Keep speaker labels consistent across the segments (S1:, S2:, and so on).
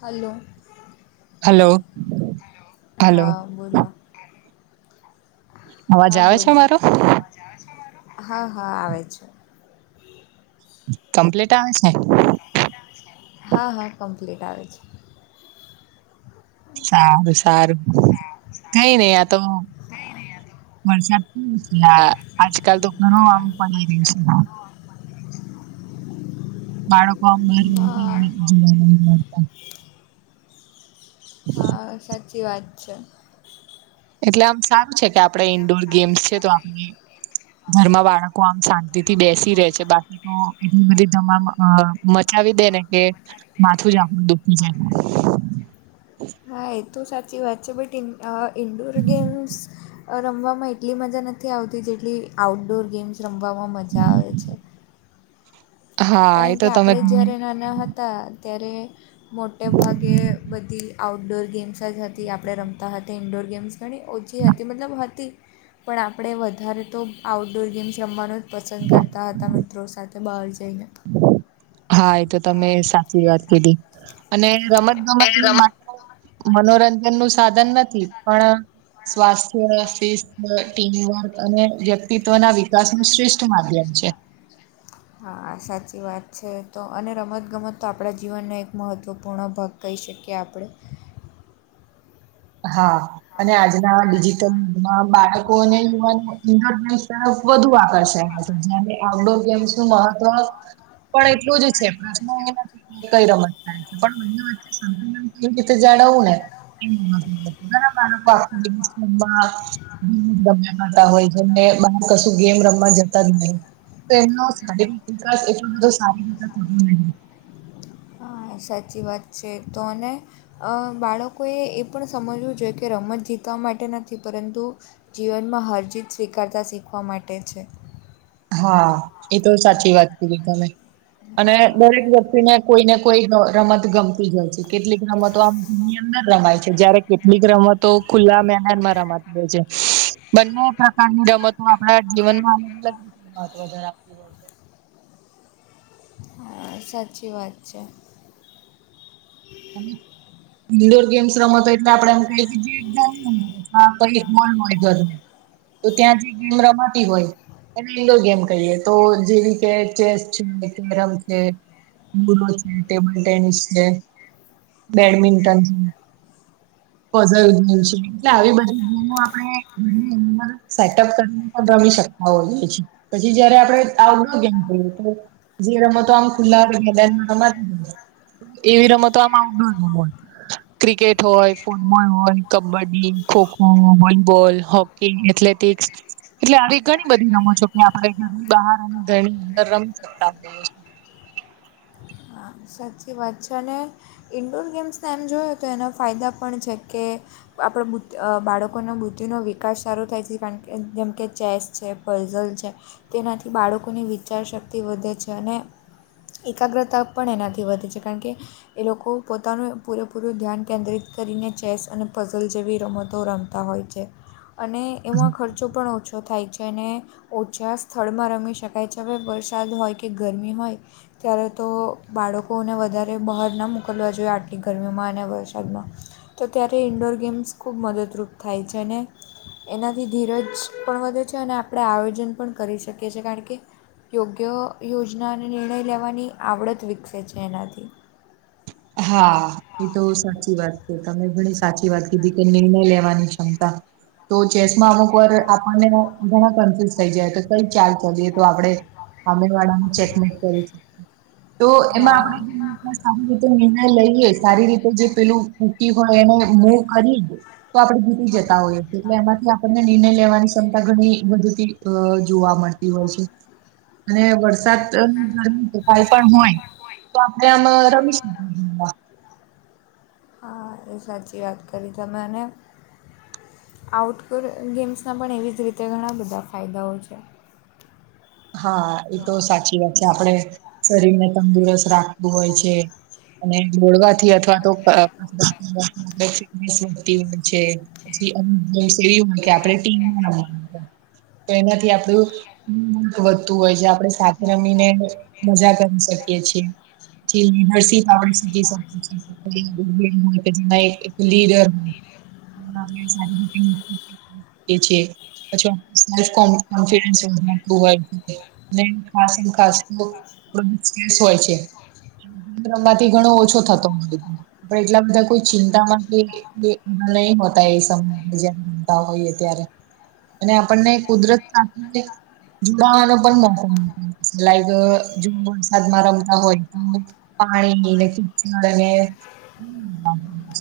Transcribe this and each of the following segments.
S1: Hello
S2: hello hello
S1: હા બોલો,
S2: અવાજ
S1: હા
S2: આવે છે
S1: બોલો,
S2: મારો
S1: અવાજ આવે છે મારો. હા હા આવે છે.
S2: કમ્પ્લીટ આવે છે?
S1: કમ્પ્લીટ આવે છે, હા હા કમ્પલિટ આવે છે.
S2: સારું સારું કઈ નહિ આ તો, વરસાદ [unintelligible] પેલા, આજકાલ તો ઘણું આમ પડી રહ્યું છે. બાળકો [inaudible]
S1: હા હા સાચી છે,
S2: એટલે આમ સારું છે, કે આપણે ઈન્ડોર ગેમ્સ છે, તો આપણે ઘરમાં બાળકો આમ શાંતિથી બેસી રહેે છે બાકી હા એવી બધી ધમાલ મચાવી દે ને કે, માથું જ આપણું દુઃખી જાય,
S1: હા એ તો સાચી વાત છે, બટ ઇ ઇન્ડોર ગેમ્સ રમવામાં એટલી મજા નથી આવતી જેટલી આઉટડોર ગેમ્સ રમવામાં મજા આવે છે.
S2: હા એ
S1: કારણ
S2: તો
S1: કે
S2: તમે
S1: આપણે
S2: ઘણી
S1: જ્યારે નાના હતા ત્યારે મોટે ભાગે બધી, આઉટડોર ગેમ્સ જ હતી આપણે રમતા હતા ઇન્ડોર ગેમ્સ ઘણી ઓછી હતી મતલબ હતી. પણ આપણે વધારે તો આઉટડોર ગેમ્સ જ રમવાનું જ પસંદ કરતા હતા, મિત્રો સાથે બહાર જઈને.
S2: હા, એ તો તમે સાચી વાત કીધી. અને રમત ગમતની મા- મનોરંજનનું સાધન નથી, પણ સ્વાસ્થ્ય, શિસ્થ, ટીમવર્ક, અને વ્યક્તિત્વના વિકાસનું શ્રેષ્ઠ માધ્યમ છે.
S1: હા સાચી વાત છે તો, અને રમતગમત તો આપણા જીવનનો એક મહત્વપૂર્ણ ભાગ કહી શકીએ આપણે
S2: હા અને આજના ડિજિટલ યુગમાં બાળકો અને યુવાનો [unintelligible] [unintelligible] વધુ આકર્ષે જ આઉટડોર ગેમ્સનું મહત્વ પણ એટલું જ છે, [unintelligible] કઈ રમત થાય છે પણ [unintelligible] [unintelligible] રમવાતા હોય જેમને કશું ગેમ રમવા જતા જ ન એ શારીરિક વિકાસ એટલો બધો સારો [inaudible]
S1: હા સાચી વાત છે એ તો અને અ બાળકોએ એ પણ સમજવું જોઈએ કે રમત જીતવા માટે નથી પરંતુ જીવનમાં હરજીત સ્વીકારતા શીખવા માટે છે.
S2: હા એ તો સાચી વાત કીધી તમે અને
S1: હા
S2: દરેક વ્યક્તિને કોઈ ને કોઈ રમત ગમતી હોય છે કેટલીક રમતો આમની અંદર રમાય છે, જયારે કેટલીક રમતો ખુલ્લા મેદાનમાં રમાય છે બંને પ્રકારની રમતો આપણા જીવનમાં અલગ અલગ રીતે મહત્વ વધુ આપવું હોય
S1: હા સાચી વાત છે.
S2: ઇન્ડોર ગેમ્સ રમતો એટલે આપડે [unintelligible] તો ત્યાંથી ગેમ રમાતી હોય એને ઇન્ડોર ગેમ કહીએ, તો જેમ કે ચેસ, કેરમ છે [inaudible] છે, ટેબલ ટેનિસ છે, બેડમિન્ટન પઝલ છે એટલે આવી બધી આપણે સેટઅપ કરીને પણ રમી શકીએ. [unintelligible] પછી જ્યારે આપણે આઉટડોર ગેમ તો જે રમતો આમ ખુલ્લા મેદાનમાં રમાતી એવી રમતો આવું ઘણું હોય. ક્રિકેટ હોય ફૂટબોલ હોય, kabaddi kho kho, volleyball hockey. Athletics એટલે આવી ઘણી બધી રમતો છે પણ આપણે ઘરની બહાર [unintelligible]
S1: હા સાચી વાત છે અને ઇન્ડોર ગેમ્સને એમ જોઈએ તો એના ફાયદા પણ છે કે આપણા બુદ્ધ અ બાળકોનો બૃદ્ધિનો વિકાસ સારો થાય છે કારણ કે જેમકે ચેસ છે ફઝલ છે તેનાથી બાળકોની વિચાર શક્તિ વધે છે અને એકાગ્રતા પણ એનાથી વધે છે કારણ કે એ લોકો પોતાનું પૂરે પૂરું ધ્યાન કેન્દ્રિત કરીને ચેસ અને ફઝલ જેવી રમતો રમે હોય છે અને એમાં ખર્ચો પણ ઓછો થાય છે અને [unintelligible] સ્થળમાં રમી શકાય છે હવે વરસાદ હોય કે ગરમી હોય ત્યારે તો બાળકોને વધારે બહાર ન મોકલવા જોઈએ આટલી ગરમીમાં અને વરસાદમાં તો ત્યારે ઇન્ડોર ગેમ્સ ખૂબ મદદરૂપ થાય છે અને એનાથી ધીરજ પણ વધે છે અને આપણે આયોજન પણ કરી શકીએ છીએ કારણ કે યોગ્ય યોજના અને નિર્ણય લેવાની આવડત વિકસે છે એનાથી
S2: હા. એ તો સાચી વાત કીધી તમે ઘણી સાચી વાત કીધી કે નિર્ણય લેવાની ક્ષમતા તો ચેસમાં અમુક વાર આપણને ઘણા કન્ફ્યુઝ થઈ જાય તો કઈ ચાલ ચલી તો આપણે હામે વાળાના ચેકમેટ [unintelligible] તો એમાં
S1: હા
S2: આપણે સારી રીતે નિર્ણય લઈએ સારી રીતે જે પેલું [unintelligible] હોય એને મોવ કરી તો આપણે ભૂલી જતા હોઈએ એટલે એમાંથી આપણને નિર્ણય લેવાની ક્ષમતા ઘણી [unintelligible] અ જોવા મળતી હોય છે. અને વરસાદ પણ હોય તો આપડે આમ રમીશું
S1: હા એ સાચી વાત કરી તમે અને આઉટડોર ગેમ્સના પણ એવી જ રીતે ઘણા બધા ફાયદાઓ છે.
S2: હા, એતો સાચી વાત છે. આપડે શરીરને તંદુરસ્ત રાખતું હોય છે. અને જોડવાથી અથવા તો [unintelligible] [unintelligible] હોય છે. પછી [unintelligible] આપડે ટીમમાં. તો એનાથી આપડું વધતું હોય છે. આપડે સાથે રમીને મજા કરી શકીએ છીએ. [unintelligible] [unintelligible] એ છે. પછી એમ [unintelligible] કોન્ફિડસ વધતું હોય. અને ખાસમખાસ [unintelligible] સ્ટ્રેસ હોય છે. [unintelligible] ઘણો ઓછો થતો હોય. પણ એટલા બધા કોઈ ચિંતા માંથી [unintelligible] એ નહીં હોતા એ સબ બીજા રમતા હોઈએ ત્યારે. અને આપણને કુદરત [unintelligible] [unintelligible] લાઈક અહ ઝૂમ વરસાદમાં રમતા હોય. પાણીની ને [unintelligible] અને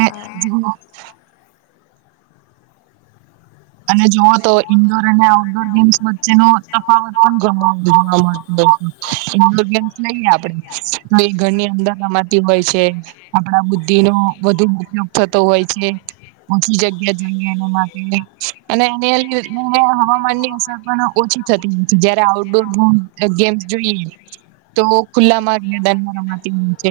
S1: હા
S2: અને જુઓ તો ઇન્ડોર અને આઉટડોર ગેમ્સ વચ્ચેનો તફાવત પણ [unintelligible] ઇન્ડોર ગેમ્સ લઈએ આપડે તો એ ઘરની અંદર રમાતી હોય છે. આપડા બુદ્ધિનો વધુ ઉપયોગ થતો હોય છે. ઓછી જગ્યા જોઈએ એના માટે. અને એની અંદર હવામાનની અસર પણ ઓછી થતી હોય છે. જયારે આઉટડોર ગ ગેમ્સ જોઈએ તો ખુલ્લામાં મેદાનમાં રમાતી હોય છે‌.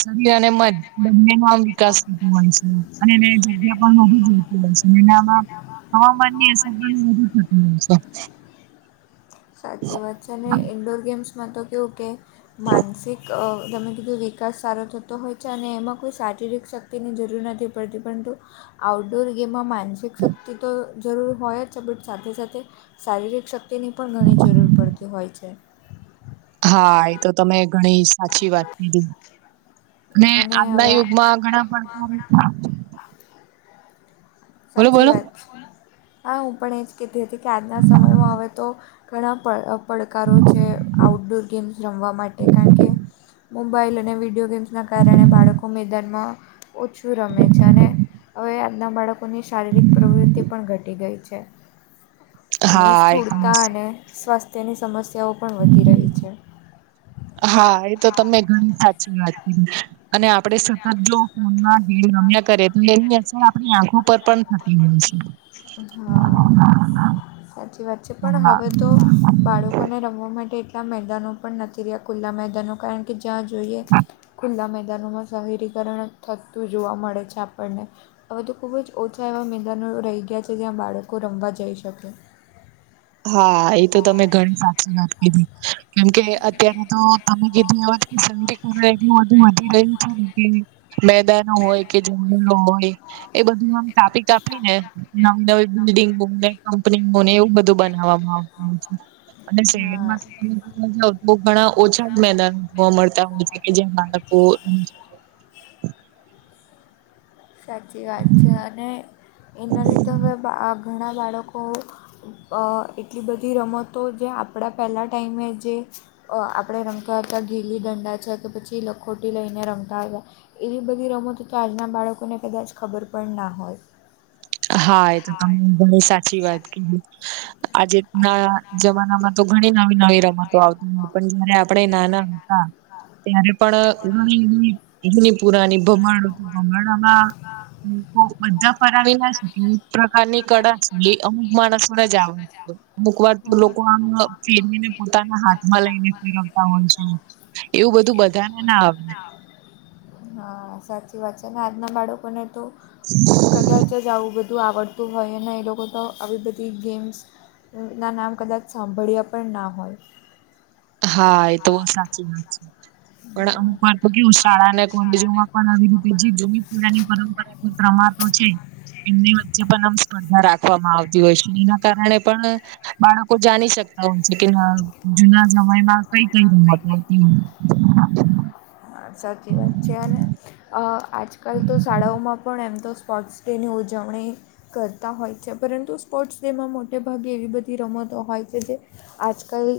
S2: શરીર અને મન બંનેમાં વિકાસ થતો હોય છે અને એને જગ્યા પણ વધુ જોયએ. મહીનામાં હવામાનની અસર પણ વધુ થતી હોય છે.
S1: સાચી વાત છે ને ઇન્ડોર ગેમ્સમાં તો કેવું કે માનસિક અહ તમે [unintelligible] વિકાસ સારો થતો હોય છે અને એમાં શારીરિક શક્તિની જરૂર નથી પડતી પરંતુ આઉટડોર ગેમોમાં [unintelligible] માનસિક શક્તિ તો જરૂરી હોય જ છે, બટ સાથે સાથે શારીરિક શક્તિની પણ ઘણી જ જરૂર પડતી હોય છે.
S2: હા, એતો તમે ઘણી સાચી વાત કીધી. અને આપડા
S1: હવે આ
S2: યુગમાં ઘણા પડકાર બોલો
S1: સાચી
S2: બોલો
S1: વાત છે. હા, હું પણ એજ કેહતી કે આજના સમયમાં હવે તો ઘણા પડ, પડકારો છે આઉટડોર ગેમ્સ રમવા માટે કારણકે મોબાાઈલ અને વિડીયો ગેમ્સના કારણે બાળકો મેદાનમાં ઓછું રમે છે અને હવે આજના બાળકોની શારીરિક પ્રવૃત્તિ પણ ઘટી ગઈ છે. અને
S2: હા એ
S1: સ્થૂળતા અને સ્વાસ્થ્યની સમસ્યાઓ પણ વધી રહી છે.
S2: હા, એતો તમે ઘણી સાચી વાત કીધી. અને આપડે સતત જો ફોનમાં ગેમ રમ્યા કરીએ તો એની અસર આપણી આંખો પર પણ થતી હોય છે.
S1: હા, સાચી વાત છે પણ
S2: હા
S1: હવે તો બાળકોને રમ વા માટે એટલા મેદાનો પણ નથી રહ્યા ખુલ્લા મેદાનો કારણકે જ્યાં જોઈએ ખુલ્લા મેદાન મેદાનોમાં શહેલીકરણ થતું જોવા મળે છે આપણને હવે તો ખૂબજ ઓછા એવાં મેદાનો રહી ગયા છે જ્યાં બાળકો રમવા જઈ શકે.
S2: હા, એતો તમે ઘણી સાચી વાત કીધી કેમકે અત્યારે તો તમે કીધું આ વત [unintelligible] એટલું બધું વધી ગયું છો ને કે મેદાનો હોય કે જંગલો હોય એ બધું આમ કાપી કાપ ની ને નવી નવી બિલ્ડિંગ કંપની બ એવું બધું બનાવવામાં આવતું હોય છે. અને
S1: હા
S2: શહેરમાં તો તમે જોવા જાવ તો ઘણા ઓછા મેદાન મળતા હોય કે જ્યાં બાળક ઓ
S1: સાચી વાત છે અને એના લીધે હવે આ ઘણા બાળકો અહ એટલી બધી રમતો જે આપડા પહેલાં ટાઈમે જે અહ આપડે હતા ઘીલી દંડા છે કે પછી લખોટી લઈને રમાતા હતા એવી બધી રમતો તો આજના બાળકોને કદાચ ખબર પણ ના હોય.
S2: હા એ તો તમે ઘણી સાચી વાત કીધી. આજે ના જમાના માં તો ઘણી નવી નવી રમતો આવતી હતી પણ જયારે આપડે નાના હતા ત્યારે પણ અહ ઘણી ની જૂની પુરાની ભમરડો તો ભરમર્ડામાં માં લોકો બધા ફરાવી નાજ એક પ્રકારની કડા અમુક માણસાને આવ અમુક વાર તો
S1: હા
S2: લોકો આમ ફેરવીને પોતાના હાથમાં લઈને ફેરવતા હોય છે. એવું બધું બધાને ના આવે.
S1: હા સાચી વાત છે ને આજના બાળકોને તો
S2: [inaudible]
S1: કદાચ જ આવું બધું આવડતું હોય અને એ લોકો તો આવી બધી ગેમ્સ ના નામ કદાચ સાંભળ્યા પણ ના હોય.
S2: હા એ તો સાચી વાત છે ઘણાં આમ
S1: હા
S2: પણ તો કેવું શાળા અને કોલેજોમાં પણ આવી રીતે જે જનીપુરાની પરંપરા રમાતો છે. એને વચ્ચે પણ આમ સ્પર્ધા રાખવામાં આવતી હોય છે એના કારણે પણ બાળકો જાણી શકતા હોય છે કે ના જુના સમયમાં કઈ કઈ રમતો હતી.
S1: હા સાચી વાત છે અને અહ આજ કાલ તો શાળાઓમાં પણ એમ તો સ્પોર્ટ્સ ડેની ઉજવણી કરતા હોય છે, પરંતુ સ્પોર્ટ્સ ડેમાં મોટેભાગે એવી બધી રમતો હોય છે કે જે આજકાલ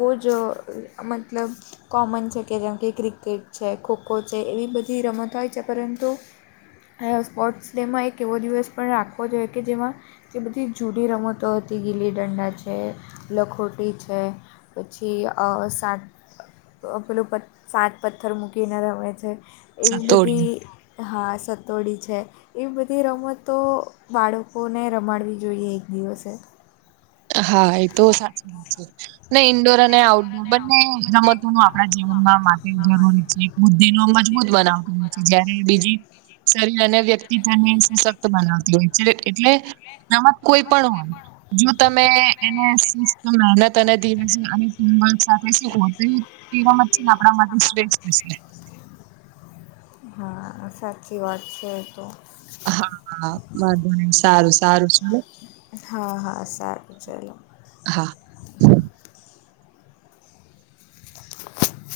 S1: બહુ જ અહ મતલબ કોમન છે કે જેમ કે ક્રિકે ક્કેટ છે, ખો-ખો છે, એવી બધી રમતો હોય છે, પરંતુ અહ સ્પોર્ટ્સ ડેમાં એક એવો દિવસ પણ રાખવો જોઈએ, જેમાં એ બધી જૂની રમતો હતી, ગીલી-દંડા છે, લખોટી છે પછી અહ સાત પેલું પ સાત પથ્થર મૂકીને રમે છે એવી
S2: સતોડી
S1: બધી, હા, સતોડિયું છે. એ બધી રમતો બાળકોને રમાડવી જોઈએ એક દિવસે.
S2: હા એ તો સાચી વાત ને. ઇન્ડોર અને આઉટડોર બંને રમત તો આપડા જીવનમાં બંને જરૂરી છે. ઇન્ડોર રમતો બુદ્ધિને મજબૂત બનાવતી હોય છે, જ્યારે બીજી શરીર અને વ્યક્તિત્વને સશક્ત બનાવતી હોય છે, એટલે રમત કોઈ પણ હોય, જો તમે એને શિસ્ત અને નિયમિતતા સાથે શિસ્ત સાથે તો રમત આપણા માટે શ્રેષ્ઠ છે.
S1: હા, સાચી વાત છે તો.
S2: હા, વાહ! સારું, સારું, ચલો.
S1: હા, હા, સારું. ચલો.
S2: હા.